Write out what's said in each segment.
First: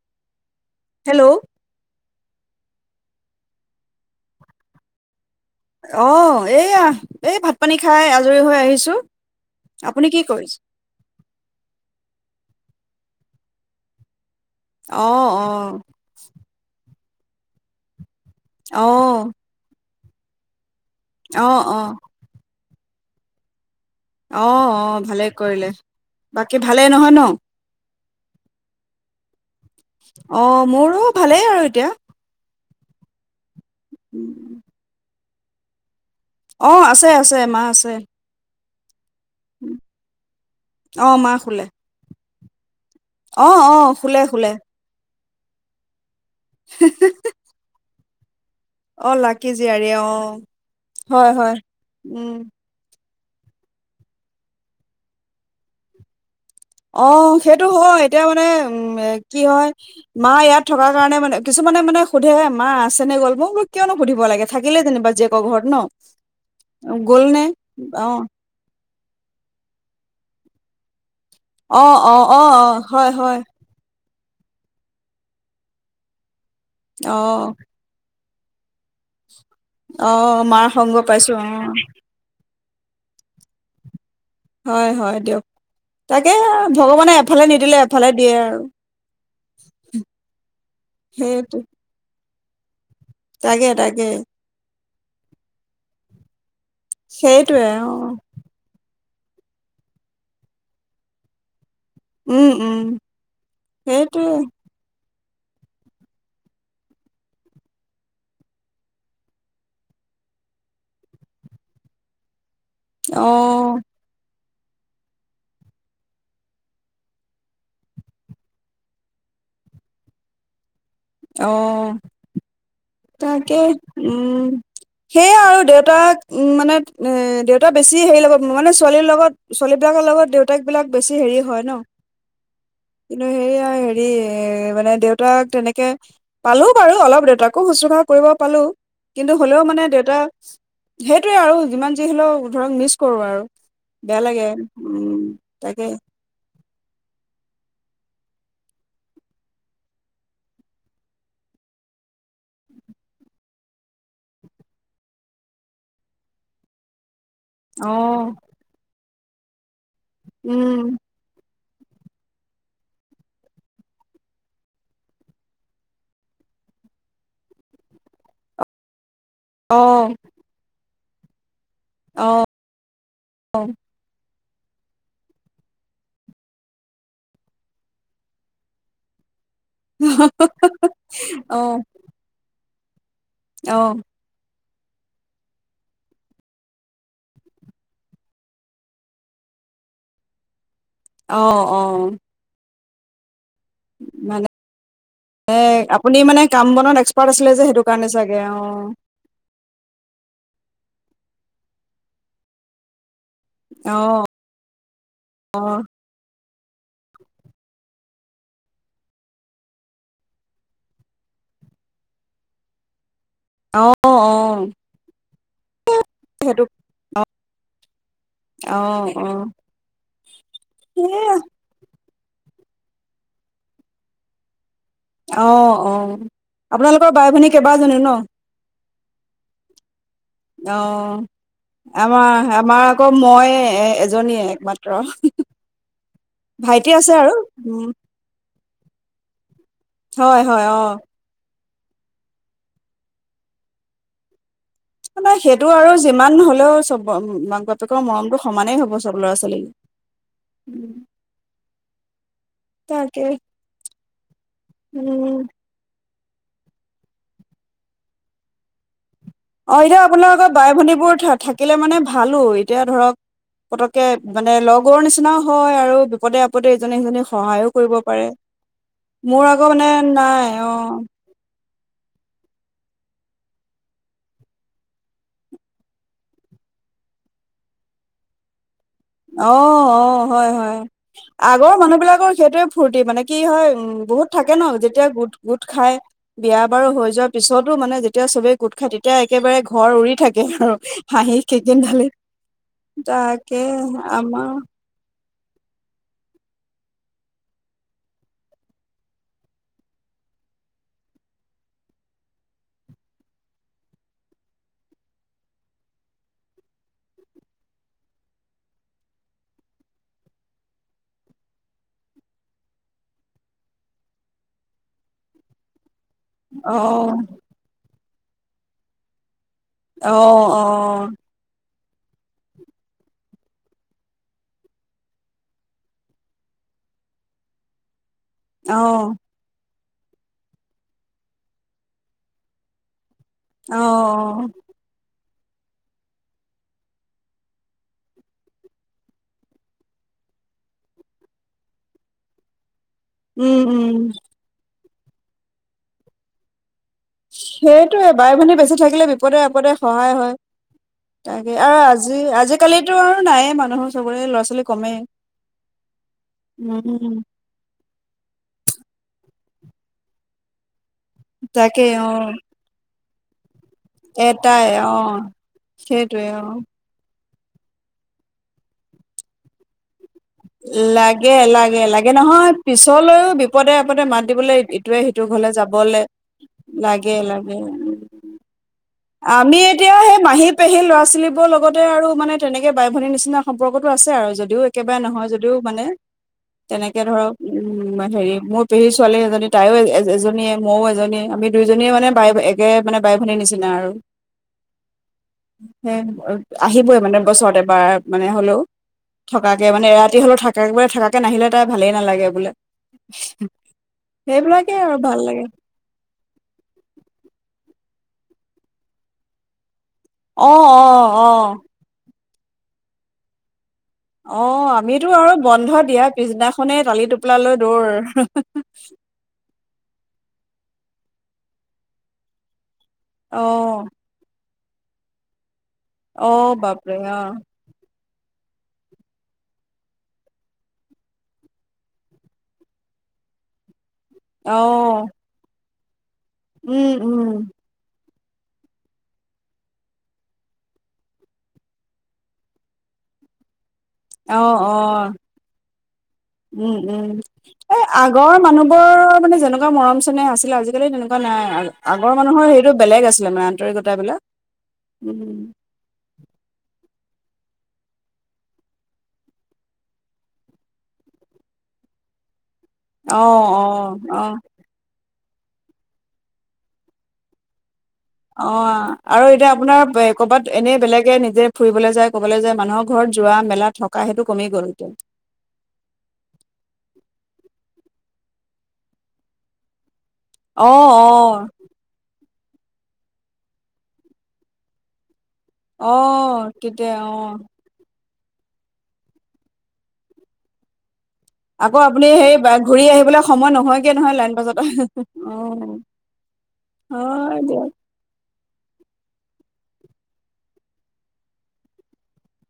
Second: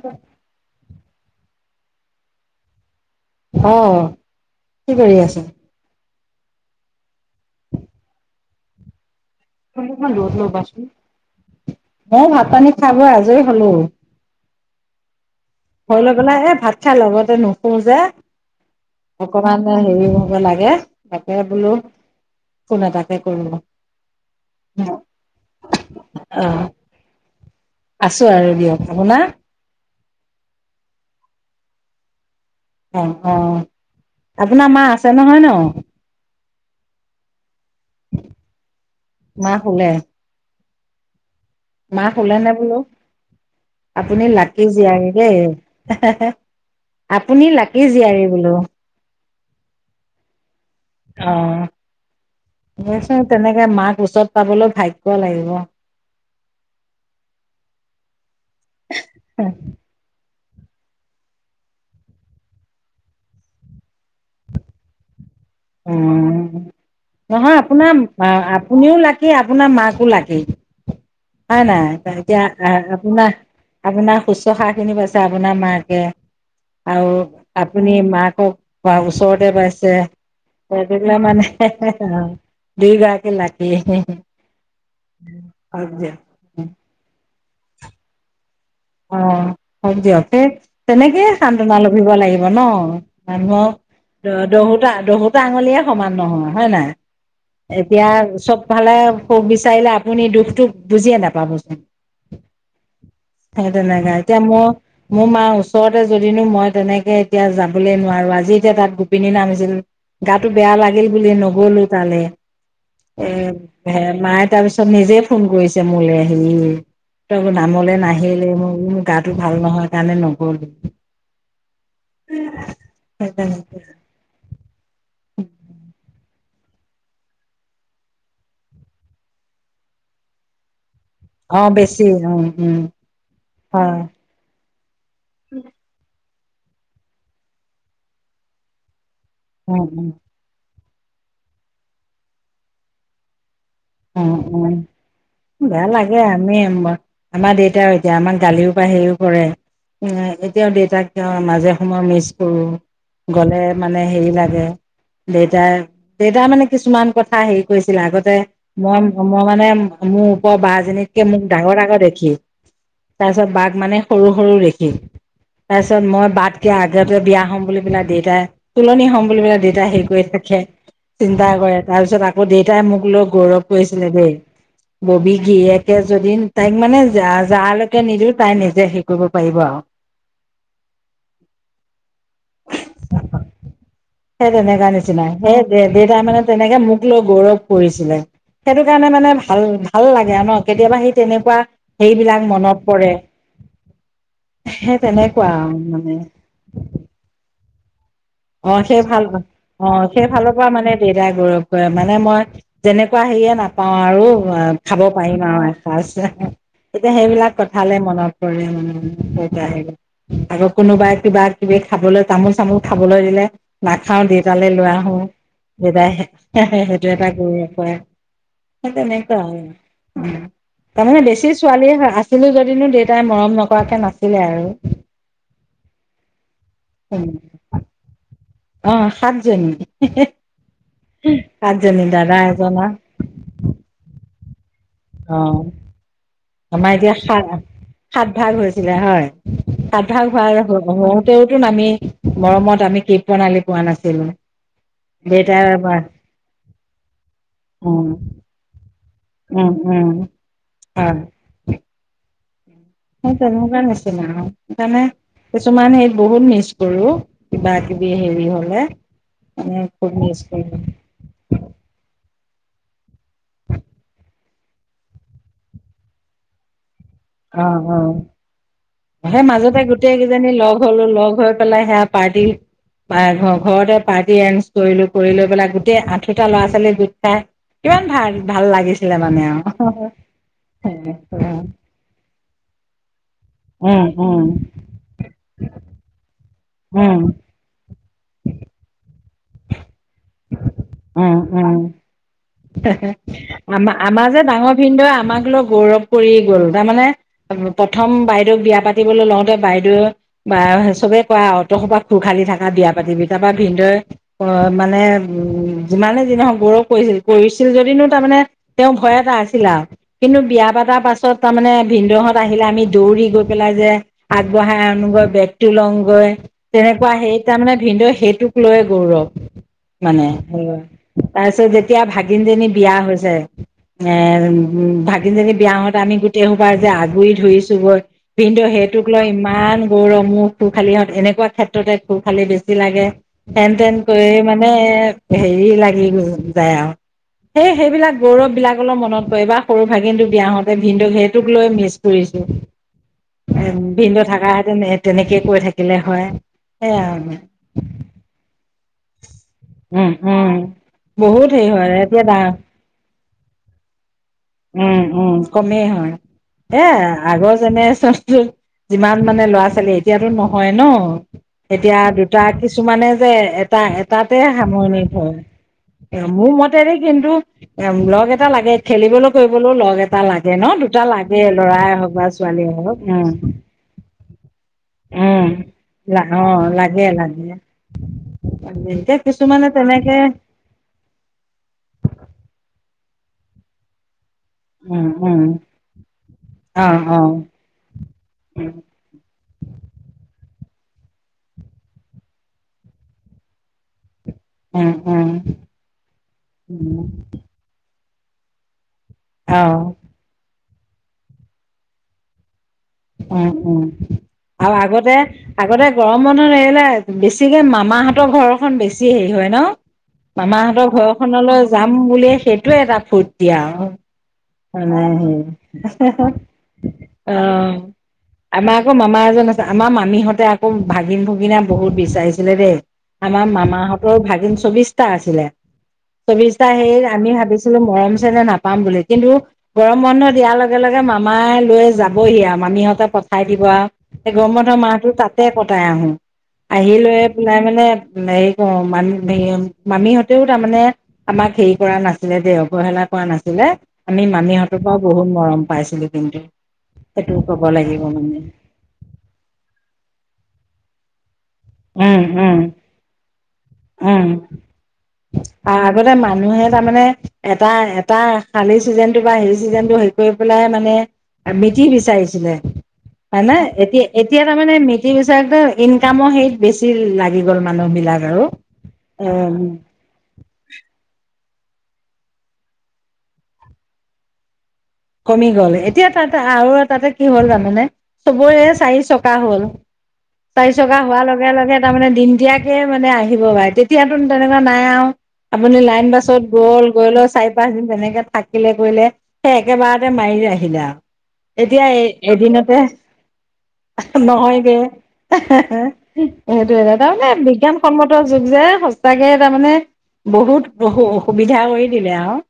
[inaudible] Hello. অ', কি কৰি আছা? অ', এইয়া এই ভাত-পানী খাই আজৰি হৈ আহিছোঁ। আপুনি [unintelligible] কি দূৰত কৰিছে ল'বাচোন। মইও ভাত-পানী খালোঁ, আজৰি হলোঁ। অ', অ'। লৈ পেলাই এই ভাত খাই লগতে নুশুও যে, অঁ অকণ মান হেৰি হ'ব লাগে, তাকে অঁ বোলোঁ অঁ ফোন এটাকে কৰি লওঁ। অ', অ', ভালেই কৰিলে। বাকী ভালেই নহয় ন? আছোঁ আৰু দিয়ক, আপোনাৰ? অ', মোৰো ভালেই আৰু এতিয়া। অ', অ', আপোনাৰ মাঁ আছে নহয় ন? অ', আছে, আছে মা আছে। মা শুলে। অ', মা শুলে। মা শুলে নে বোলোঁ? অঁ অঁ শুলে আপুনি শুলে লাকি জীয়াৰী দেই। হেঃ হেঃ। আপুনি লাকি জীয়াৰী বোলোঁ। অ', লাকি জীয়াৰী, অ'। অ', এইচোন তেনেকে মাক ওচৰত পাবলৈ ভাগ্য লাগিব। অ', সেইটো হয়, এতিয়া মানে উ'ম, কি হয় মা ইয়াত থকাৰ কাৰণে মানে, কিছুমানে মানে সুধেহে, 'মা আছে নে গ'ল? ' মই বোলো কিয়নো সুধিব লাগে, থাকিলে যেনিবা জীয়েকৰ ঘৰত ন অ', গ'ল নে নহয় আপোনাৰ অ মা আপুনিও লাকী। কি আপোনাৰ মাকো লাগে, হয় অ নাই? অ অ এতিয়া অ হয় হয় আ-আপোনাৰ আপোনাৰ শুশ্ৰূষাখিনি পাইছে আপোনাৰ মাকে আৰু অ আপুনি মাকক বা ওচৰতে পাইছে। অ', মা এইবিলাক মানে, হেঃ হেঃ অ দুইগৰাকীয়ে লাকী। হয় হয়, দিয়ক। তাকেহে, ভগৱানে এফালে নিদিলে, এফালে দিয়ে আৰু। অ', হয় দিয়ক, সেই তেনেকেই সেইটো সান্তনা লভিব লাগিব ন'। তাকে মানুহক তাকে অ' দহোতা- দহোতা আঙুলিয়ে সমান নহয়, হয় নাই? সেইটোৱে অ এতিয়া চব ফালে সুখ বিচাৰিলে, আপুনি দুখটো বুজিয়ে নাপাবচোন। উম, উম। সেই তেনেকা। সেইটোৱে এতিয়া ম মোৰ মাৰ ওচৰতে, যদিনো মই তেনেকে এতিয়া যাবলৈ নোৱাৰোঁ। আজি এতিয়া তাত গোপিনী নাম আছিল। গাটো বেয়া লাগিল বুলি নগ'লো তালে। অ এ হে- মায়ে তাৰপিছ ত নিজে ফোন কৰিছে মোলে আহি তই নামলে নাহি লি। মই বোলো মোৰ গাটো ভাল নহয়, কাৰণে নগ'লো। অ', সেই তাকে। তেনেকে উম, সেইয়া আৰু দেউতাক উম, মানে এ- দেউতা বেছি হেৰি লগত- মানে ছোৱালীৰ লগত- ছোৱালীবিলাকৰ লগত দেউ তাকবিলাক বেছি হেৰি অ হয় ন'। বেছি উম উম কিন্তু সেয়া হয় হেৰি এ মানে দেউতাক তেনেকে পালো বাৰু, অলপ দেউতাকো শুশ্ৰুষা কৰিব পালো। কিন্তু হ'লেও মানে উম উম দেউতা- সেইটোৱে আৰু, যিমান যি হ'লেও ধৰক মিছ কৰোঁ আৰু। বেয়া লাগে উম, বেয়া তাকে। লাগে আমি আম- আমাৰ দেউতাও এতিয়া আমাক গালিও পা হেৰিও কৰে। এতিয়াও দেউতাক মাজে সময় মিছ কৰোঁ। গ'লে মানে হেৰি লাগে। দেউতাই- দেউতাৰ মানে কিছুমান কথা হেৰি অ কৰিছিলে আগতে, মই- মই মানে মোৰ ওপৰৰ উম বাজনীত কে মোক ডাঙৰ ডাঙৰ দেখি। তাৰ পিছত বাক মানে সৰু সৰু দেখি। তাৰপিছত মই বাতকে আগতে বিয়া হ'ম বুলি পেলাই দেউতাই তুলনি হম বুলি প অ দেউতাই হেৰি কৰি থাকে, চিন্তা কৰে। তাৰ অ পিছত আকৌ দেউতাই মোক লৈ গৌৰৱ কৰিছিলে দেই। ববী গিৰিয়েকে যদি তাইক মানে যা- যালৈকে নিদিলেও, তাই নিজে সেই কৰিব পাৰিব আৰু। হঁ-হঁ-হঁ অ'। অ অ'। সেই তেনেকা নিচিনাই। সেই দে- দেউতাই মানে তেনেকে মোক লৈ গৌৰৱ কৰিছিলে। সেইটো কাৰণে মানে ভাল- ভাল লাগে আৰু ন', কেতিয়াবা সে অ তেনেকুৱা অ এইবিলাক মনত পৰে। মানে সেই তেনেকুৱা মানে। কাম-বনত এক্সপাৰ্ট আছিলে যে সেইটো কাৰণে চাগে অ'। অ' সেই ভাল অ' সেই ফালৰ পৰা মানে দেউতাই গৌৰৱ কৰে, মানে মই যেনেকুৱা হেৰিয়ে নাপাওঁ অ আৰু, খাব পাৰিম অ আৰু এসাঁজ। এতিয়া সেইবিলাক কথালে মনত পৰে মানে দেউতা [inaudible] আকৌ কোনোবাই কিবাকিবি খাবলৈ, তামোল-চামোল খাবলৈ দিলে অ অ নাখাও দেউতালৈ লৈ আহোঁ, দেউতাই সে- সে- সেইটো এটা গৌৰৱ কৰে। অ সেই অ তেনেকুৱা আৰু, উম। তাৰমানে সেয়া বেছি ছোৱালীয়ে আছিলো যদিনো দেউতাই মৰম নকৰাকে নাছিলে আৰু। অ', অ', আপোনালোকৰ বাই-ভনী কেইবাজনীও ন'? অ' সাতজনী, হঁ-হঁ, অ সাতজনী, আমাৰ দাদা আমাৰ এজনৰ আকৌ মই এ-এজনীয়ে একমাত্ৰ, অ ভাইটি আমাৰ আছে এতিয়া আৰু সাত উম। সাত ভাগ হৈছিলে হয়, সাত ভাগ হয় হোৱাৰ হয় অ [unintelligible] তেওঁতো নামি মৰমত আমি [unintelligible] প্ৰণালী পোৱা নাছিলোঁ। নহয় সেইটো আৰু যিমান হ'লেও চব মাক বাপেকৰ উম মৰমটো সমানেই হ'ব চা চব ল'ৰা ছোৱালী উম উম উম। হয় তাই তেনেকুৱা নিচিনা সেইকাৰণে উম চ' মানে ইক বহুত মিচ কৰোঁ, কিবাকিবি হেৰি হ'লে। অ' মানে এতিয়া খুব মিচ আপোনালোকৰ বাই কৰো ভনীবোৰ থাকিলে মানে ভালোঁ, এতিয়া ধৰক পতককে মানে লগৰ নিচিনায়ো হয় আৰু বিপদে আপদে ইজনী সিজনী অ' অ' সেই মোৰ আকৌ মাজতে মানে গোটেই নাই কেইজনী লগ অ', হ'লোঁ, লগ হৈ পালে সেয়া পাৰ্টি বাইয়েকৰ ঘৰতে পাৰ্টি এৰেঞ্জ কৰিলোঁ কৰি লৈ পেলাই গোটেই আশিটা ল'ৰা ছোৱালী গোট [unintelligible] কিমান ভাল, ভাল লাগিছ অ' অ' হয়, হয়, আগৰ মানুহবিলাকৰ সেইটোৱে ফূৰ্তি মানে কি হয় উম বহুত থাকে ন' যেতিয়া গোট, গোট খাই। বিয়া বাৰু উম হৈ উম যোৱাৰ পিছতো মানে যেতিয়া চবেই গোট খাই তেতিয়া একেবাৰে ঘৰ উৰি থাক কে আৰু উম হাঁহি কেইদিন উম ঢালি, তাকে। আমাৰ ভিন্দয়ে আমাক লৈ গৌৰৱ কৰি গ'ল, তাৰমানে প্ৰথম বাইদেউক বিয়া পাতিবলৈ লওঁতে বাইদেৱে বা চবে কয় আউ তহঁতৰ খুল খালি থাকা বিয়া পাতিবি তাৰপা ভিন্দোয়ে, অ' মানে উম যিমানে যি নহয় গৌৰৱ কৰিছিল, কৰিছিল যদিনো তাৰমানে তেওঁৰ ভয় এটা আছিল আউ। কিন্তু বিয়া পাতাৰ পাছত তাৰমানে ভিনদহত আহিলে আমি দৌৰি গৈ পেলাই যে আগবঢ়াই আনো বা বেগটো লওঁ গৈ। তেনেকুৱা অ', সেই তাৰমানে ভিন্দ সেইটোক লৈয়ে গৌৰৱ। অ', মানে অ', [unintelligible] পাইছে যেতিয়া ভাগিনজনী বিয়া হৈছে। এ ভাগিনজনী বিয়া হওঁতে আমি গোটেই খোপাই যে আগুৰি ধৰিছোঁ গৈ। ভিন্দ অ', সেইটোক লৈ ইমান গৌৰৱ মোৰ। খুল খালিহঁত এনেকুৱা ক্ষেত্ৰতে খুল খালি বেছি লাগে, হেন অ', তেন কৰিয়ে অ', মান [unintelligible] হেৰি লাগি [unintelligible] যায় আৰু। সেই সেইবিলাক গৌৰৱবিলাক অলপ মনত পৰে বাহ সৰু ভাগিনটো বিয়া হওঁতে ভিন্দই সেইটোক লৈ মিছ কৰিছে। উম, এ উম, ভিন্দো থাকা হেতেন এ তেনেকেই কৈ থাকিলে হয়, সেয়া। সেইটোৱে বাই-ভনী বেচি থাকিলে বিপদে আপদে উম সহায় হয়, উম বহুত তাকে হেৰি আৰু হয় এতিয়া আজি-আজিকালিতো আৰু নাইয়ে মানুহৰ চবৰে ল'ৰা ছোৱালী কমেই। উম, উম কমেই হয়, এ উম আগৰ জেনেৰেচনটো যিমান মানে ল'ৰা ছোৱালী এতিয়াতো নহয় ন' তাকে এতিয়া অ দুটা কিছুমানে যে এটা-এটাতে এটাই অ সামৰণি হয়, এ সেইটোৱে অ মোৰ মত [unintelligible] কিন্তু, এ লগ এটা লাগে খেলিবলৈ কৰিবলৈয়ু লগ এটা লাগে ন দুটা লাগে, লাগে, লৰাই লাগে হওক বা নহয় ছোৱালীয়ে হওক পিছলৈয়ো উম বিপদে আপদে মাত দিবলে ইটোৱে সিটোৰ উম ঘৰলে যাবলে, লাগে, লাগে। এতিয়া আমি কিছুমানে এতিয়া তেনেকে সেই মাহীত পেহীৰ ল'ৰা ছোৱালীবোৰৰ লগতে আৰু মানে তেনেকে বাই ভনীৰ নিচিনা সম্পৰ্কটো আছে আৰু যদিও একেবাৰে উম নহয়। উম যদিয়ো মানে, অ তেনেকে অ ধৰক উম হেৰি মোৰ উম পেহী ছোৱালী এজনী তাইয়ো এজনীয়ে মইয়ো এজনীয়ে আমি দুইজনীয়ে মানে বাই এক কে মানে বাই ভনীৰ নিচিনা আৰু। উম সেই আহিবই উম মানে বছৰত এবাৰ মানে হ'লেও। অ থকাকে মানে এৰাতি হ'লেও থাকে থাকাকে নাহিলে তাই ভালেই নালাগে বোলে। [unintelligible] সেইবিলাকে আৰু আগতে ভাল লাগে আগতে। গৰম বন্ধত আহিলে বেছিকে মামাহঁতৰ ঘৰখন বেছি হেৰি হয় ন। অ অ মামাহঁতৰ অ ঘৰখনলৈ যাম বুলিয়ে সেইটোয়ে এটা ফূৰ্তি আৰু। অ [unintelligible] আমিতো আৰু বন্ধ দিয়া পিছদিনাখনেই টালি টোপোলা লৈ দৌৰ আমাৰ আকৌ মামা এজন আছে। আমাৰ মামীহঁতে আকৌ ভাগিন ভুগিনা বহুত বিচাৰিছিলে দেই অ আমাৰ মামাহঁতে। ভাগিন চৌবিশটা আছিলে অ চৌবিশটা সেই বাপৰে অ আমি ভাবিছো। মৰম চেনেহ নাপাম বুলি। কিন্তু গৰম বন্ধ দিয়াৰ লগে লগে মামাই লৈ যাবহি আৰু মামীহঁতে পঠাই দিব আৰু। গৰম অ বন্ধৰ মাহটো তাতে কটাই আহো উম আহি লৈ উম পেলাই মানে। হেৰি কৰো মা মামীহঁতেও তাৰমানে। আমাক হেৰি কৰা নাছিলে দে অৱহেলা কৰা নাছিলে। আমি অ অ মামীহঁতৰ পৰাও বহুত মৰম পাইছিলো কিন্তু উম উম সেইটো ক'ব এ লাগিব আগৰ মানে মানুহ। ৰ মানে যেনেকুৱা মৰম চেনেহ আছিলে আজিকালি তেনেকুৱা নাই আগৰ উম মানুহৰ উম হেৰিটো বেলেগ আছিলে মানে। [unintelligible] উম। উম আৰু আগতে মানুহে তাৰমানে এটা এটা শালি চিজনটো বা হেৰি চিজনটো। গৈ পেলাই মানে মিতিৰ বিচাৰিছিলে অ হয় নে এতিয়া অ অ এতিয়া তাৰমানে মি। সেই হিচাপে ইনকামৰ হেৰিত বেছি লাগি গ'ল মানুহবিলাক। অ আৰু এতিয়া আপোনাৰ বে। ক'ৰবাত এনে বেলেগে নিজে ফুৰিবলৈ যায় ক'বলৈ যায় মানুহৰ ঘৰত যোৱা মেলা থকা সেইটো কমি গ'ল এ। কমি গ'ল এতিয়া তাতে আৰু তাতে কি হ'ল জানানে চবৰে চাৰি চকা হ'ল। অ চাৰি চকা অ হোৱাৰ লগে লগে তাৰমানে দিন দিয়াকে মানে আহিব বাৰে তেতিয়াতো তেনেকোৱা নাই আও। আপুনি অ লাইন বাছত গ'ল তেতিয়া গৈ অ লৈ চাই। [unintelligible] তেনেকে থাকিলে কৰিলে সেই একেবাৰতে মাৰিলে আহিলে আও। আকৌ এতিয়া আপুনি এ সেই এদিনতে ঘূৰি আহিবলৈ সময় নহয়গে নহয় লাইন বাছত নহয়গে। অ এ হে হে সেইটো হয় তাৰমানে দিয়ক বিজ্ঞান। সন্মতৰ যুগ যে সঁচাকে তাৰমানে বহুত অসুবিধা কৰি দিলে আও। [inaudible]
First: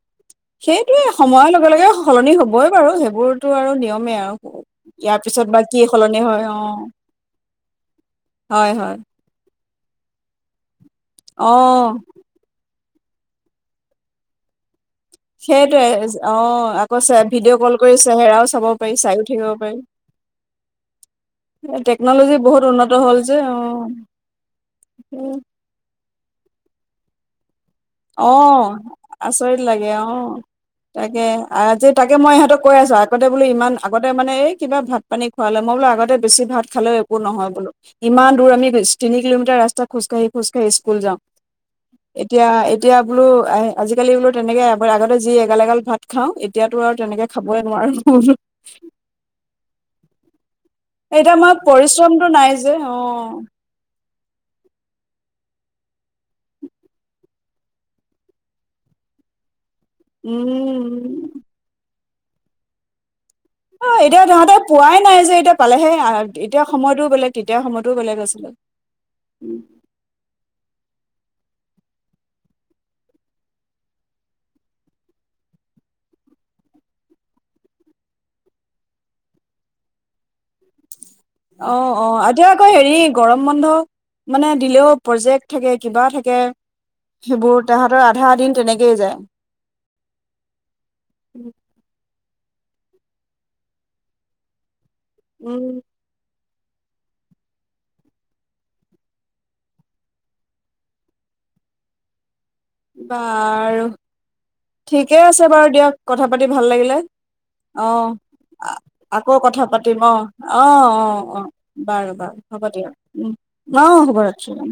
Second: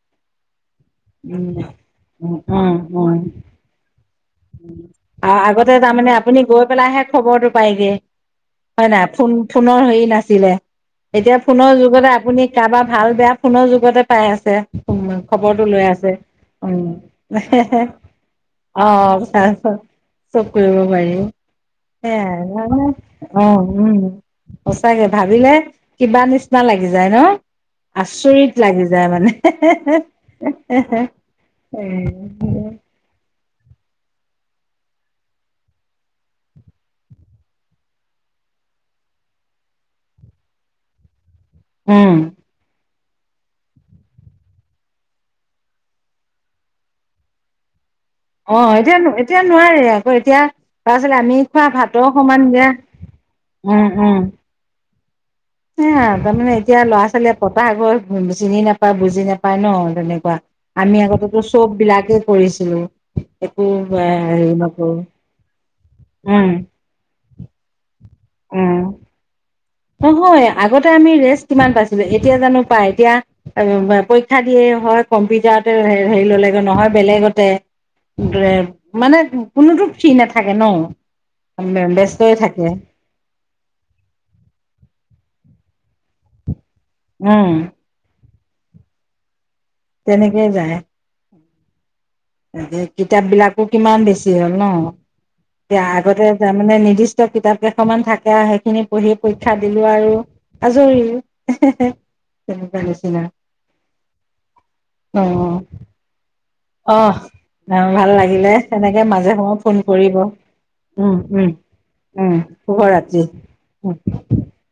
সেইটোৱে সময়ৰ লগে লগে সলনি হবই বাৰু উম সেইবোৰতো আৰু নিয়মেই আৰু। ইয়াৰ পিছত বা আগতে কি তাৰমানে সলনি আপুনি হয় অ গৈ পেলাইহে খবৰটো। পায়গে হয় নাই ফোন ফোনৰ হেৰি নাছিলে এতিয়া অ ফোনৰ যুগতে আপুনি। তাৰপৰা ভাল বেয়া ফোনৰ যুগতে পাই আছে। উম খবৰটো লৈ সেইটোৱে আছে অ উম আকৌ ভিডিঅ' এহে কল হে কৰি চেহেৰাও চাব অ পাৰি চাইও থাকিব পাৰি চাইছোঁ। চব কৰিব পাৰি হে টেকন'লজি সেয়াই আৰু। বহুত উন্নত হ'ল যে তাৰমানে অ উম সঁচাকে ভাবিলে। কিবা নিচিনা লাগি যায় ন? অ আচৰিত লাগি যায় মানে আচৰিত লাগে অ তাকে আজি তাকে মই ইহঁতক কৈ আছো। আগতে বোলো ইমান আগতে মানে এই কিবা ভাত পানী খুৱালে মই বোলো আগতে বেছি ভাত খালেও একো নহয় বোলোঁ। ইমান দূৰ আমি তিনি কিলোমিটাৰ ৰাস্তাত খোজকাঢ়ি খোজকাঢ়ি স্কুল যাওঁ উম এতিয়া। এতিয়া বোলো আহ আজিকালি বোলো তেনেকে আগতে যি এগাল এগাল ভাত খাওঁ এতিয়াতো আৰু তেনেকে। খাবই নোৱাৰো। অ এতিয়া এতিয়া নোৱাৰে আকৌ এতিয়া। তাৰছতে এতিয়া আমি মই খোৱা ভাতৰ পৰিশ্ৰমটো সমান নাই যে অ', উম উম। সেয়া তাৰমানে এতিয়া ল'ৰা-ছোৱালীয়ে পতাহ আগৰ চিনি নাপায় বুজি নাপায় ন তেনেকোৱা আমি উম। আগতেটো চব বিলাকেই কৰিছিলোঁ। অ'এতিয়া তহঁতে পোৱাই নাই যে, এতিয়া পালেহে উম এতিয়া সময়তো বেলেগ তেতিয়া সময়তোও বেলেগ আছিলে। উম [unintelligible] নহয়, আগতে আমি ৰেষ্ট কিমান পাইছিলোঁ। এতিয়া জানো পাই, এতিয়া [unintelligible] পৰীক্ষা দিয়ে হয় কম্পিটাতে হেৰি হেৰি ল'লেগে নহয় বেলেগতে [unintelligible] মানে কোনোটোত ফ্ৰী নাথাকে ন অ অ ব্যস্তই এতিয়াও থাকে আকৌ হেৰি গৰম বন্ধ মানে দিলেও, প্ৰজেক্ট থাকে কিবা থাকে উম সেইবোৰ তাহাত ধৰ আধা দিন তেনেকেই যায়্ তেনেকেই যায়। [unintelligible] কিতাপবিলাকো কিমান বেছি হ'ল ন উম [unintelligible] আগতে তাৰমানে নিৰ্দিষ্ট কিতাপকেইখনমান থাকে আৰু সেইখিনি পঢ়ি পৰীক্ষা দিলো আৰু আজৰি এহে হে বাৰু, ঠিকে অ আছে বাৰু দিয়ক কথা পাতি ভাল অ লাগিলে। ভাল অ' লাগিলে সেনেকে মাজে আকৌ সময়ে কথা ফোন পাতিম কৰিব অহ অহ অ উম অহ উম বাৰু বাৰু উম হ'ব শুভৰাত্ৰি। দিয়ক উ অ হ'ব ৰাখিছোঁ